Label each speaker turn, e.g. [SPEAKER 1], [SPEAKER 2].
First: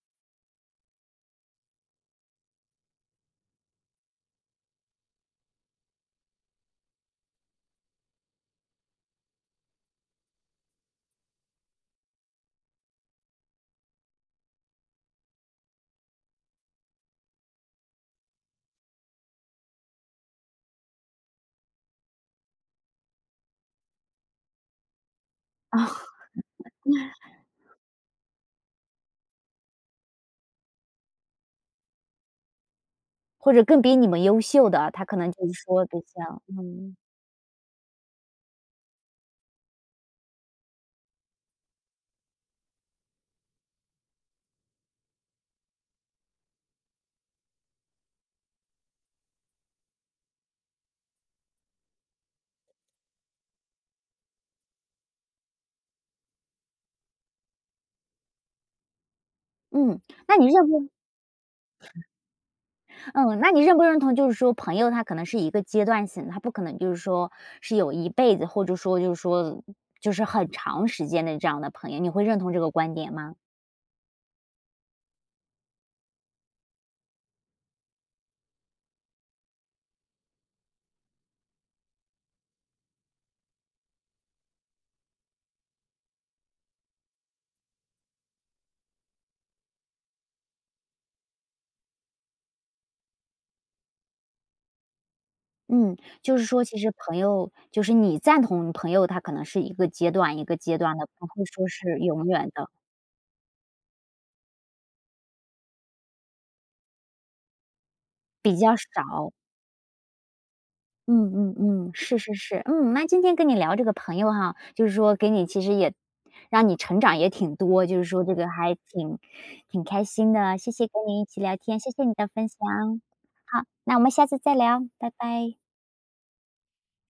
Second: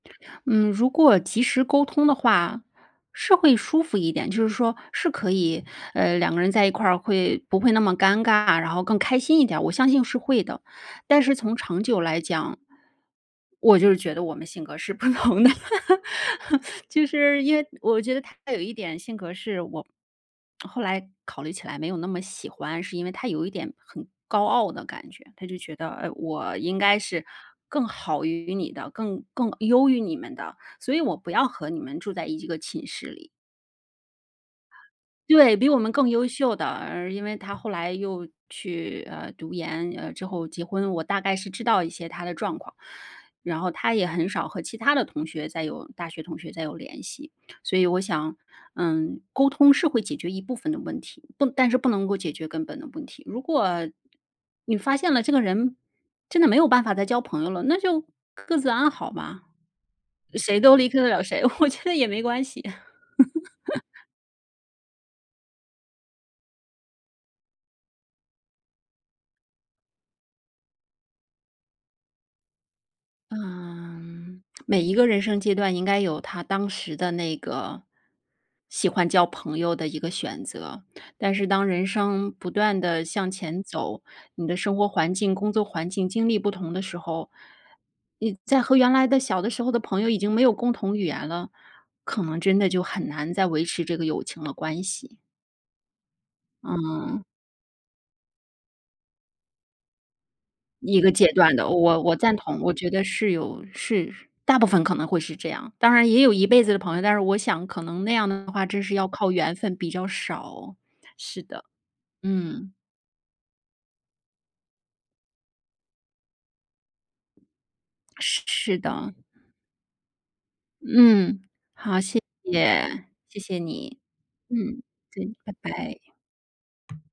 [SPEAKER 1] 嗯，如果及时沟通的话是会舒服一点。就是说是可以，呃，2个人在一块儿会不会那么尴尬，然后更开心一点，我相信是会的。但是从长久来讲我就是觉得我们性格是不同的。就是因为我觉得她有一点性格是我后来考虑起来没有那么喜欢，是因为她有一点很高傲的感觉。她就觉
[SPEAKER 2] 哦。
[SPEAKER 1] 得，呃，我应该 是更好于你的，更更优于你们的，所以我不要和你们住在一个寝室里。
[SPEAKER 2] 或者更比你们优秀的，他可能就是
[SPEAKER 1] 对，比我
[SPEAKER 2] 说，
[SPEAKER 1] 们
[SPEAKER 2] 对
[SPEAKER 1] 更优
[SPEAKER 2] 象。
[SPEAKER 1] 秀的。
[SPEAKER 2] 嗯。
[SPEAKER 1] 呃，因为她后来又去，呃，读研，呃，之后结婚，我大概是知道一些她的状况。然后她也很少和其他的同学再有大学同学再有联系。所以我想，嗯，沟通是会解决一部分的问题，不但是不能够解决根本的问题。如果你发现了这个人真的没有办法再交朋友了，那就各自安好嘛。
[SPEAKER 2] 嗯，那你
[SPEAKER 1] 谁
[SPEAKER 2] 认不
[SPEAKER 1] 都离
[SPEAKER 2] 认？
[SPEAKER 1] 开得了谁，我觉得也没关系。
[SPEAKER 2] 嗯，那你认 不认同就是说朋友他可能是一个阶段性，他不可能就是说是有一辈子，或者说就是说就是很长时间的这样的朋友，你会认同这个观点吗？
[SPEAKER 1] 嗯，每一个人生阶段应该有它当时的那个喜欢交朋友的一个选择。但是当人生不断地向前走，你的生活环境工作环境经历不同的时候，你再和原来的小的时候的朋友已经没有共同语言了，可能真的就很难再维持这个友情的关系。
[SPEAKER 2] 嗯，就是说其实朋
[SPEAKER 1] 嗯。
[SPEAKER 2] 友就是你赞同朋友，嗯，他可能是一个阶段，一个阶段
[SPEAKER 1] 一
[SPEAKER 2] 的，
[SPEAKER 1] 个
[SPEAKER 2] 不
[SPEAKER 1] 阶
[SPEAKER 2] 会
[SPEAKER 1] 段
[SPEAKER 2] 说
[SPEAKER 1] 的。
[SPEAKER 2] 是
[SPEAKER 1] 我我
[SPEAKER 2] 永
[SPEAKER 1] 赞
[SPEAKER 2] 远
[SPEAKER 1] 同
[SPEAKER 2] 的。
[SPEAKER 1] 我觉得是有是大部分可能会是这样。当然也有一辈子的朋友，但是我想可能那样的
[SPEAKER 2] 比
[SPEAKER 1] 话
[SPEAKER 2] 较
[SPEAKER 1] 真是要
[SPEAKER 2] 少。
[SPEAKER 1] 靠缘分，比较少。
[SPEAKER 2] 嗯
[SPEAKER 1] 是
[SPEAKER 2] 嗯
[SPEAKER 1] 的，
[SPEAKER 2] 嗯，是是是。
[SPEAKER 1] 嗯。
[SPEAKER 2] 嗯，那今天跟你聊这个朋友哈，就是说给你其实也让你成长也挺多，就是说这
[SPEAKER 1] 是
[SPEAKER 2] 个还
[SPEAKER 1] 是的。
[SPEAKER 2] 挺挺开心的。谢谢跟你一起
[SPEAKER 1] 嗯，
[SPEAKER 2] 聊天，谢
[SPEAKER 1] 好，
[SPEAKER 2] 谢你
[SPEAKER 1] 谢
[SPEAKER 2] 的分享。
[SPEAKER 1] 谢。谢谢
[SPEAKER 2] 好，那我
[SPEAKER 1] 你，
[SPEAKER 2] 们下次再聊，
[SPEAKER 1] 嗯，
[SPEAKER 2] 拜
[SPEAKER 1] 再
[SPEAKER 2] 拜。
[SPEAKER 1] 拜拜。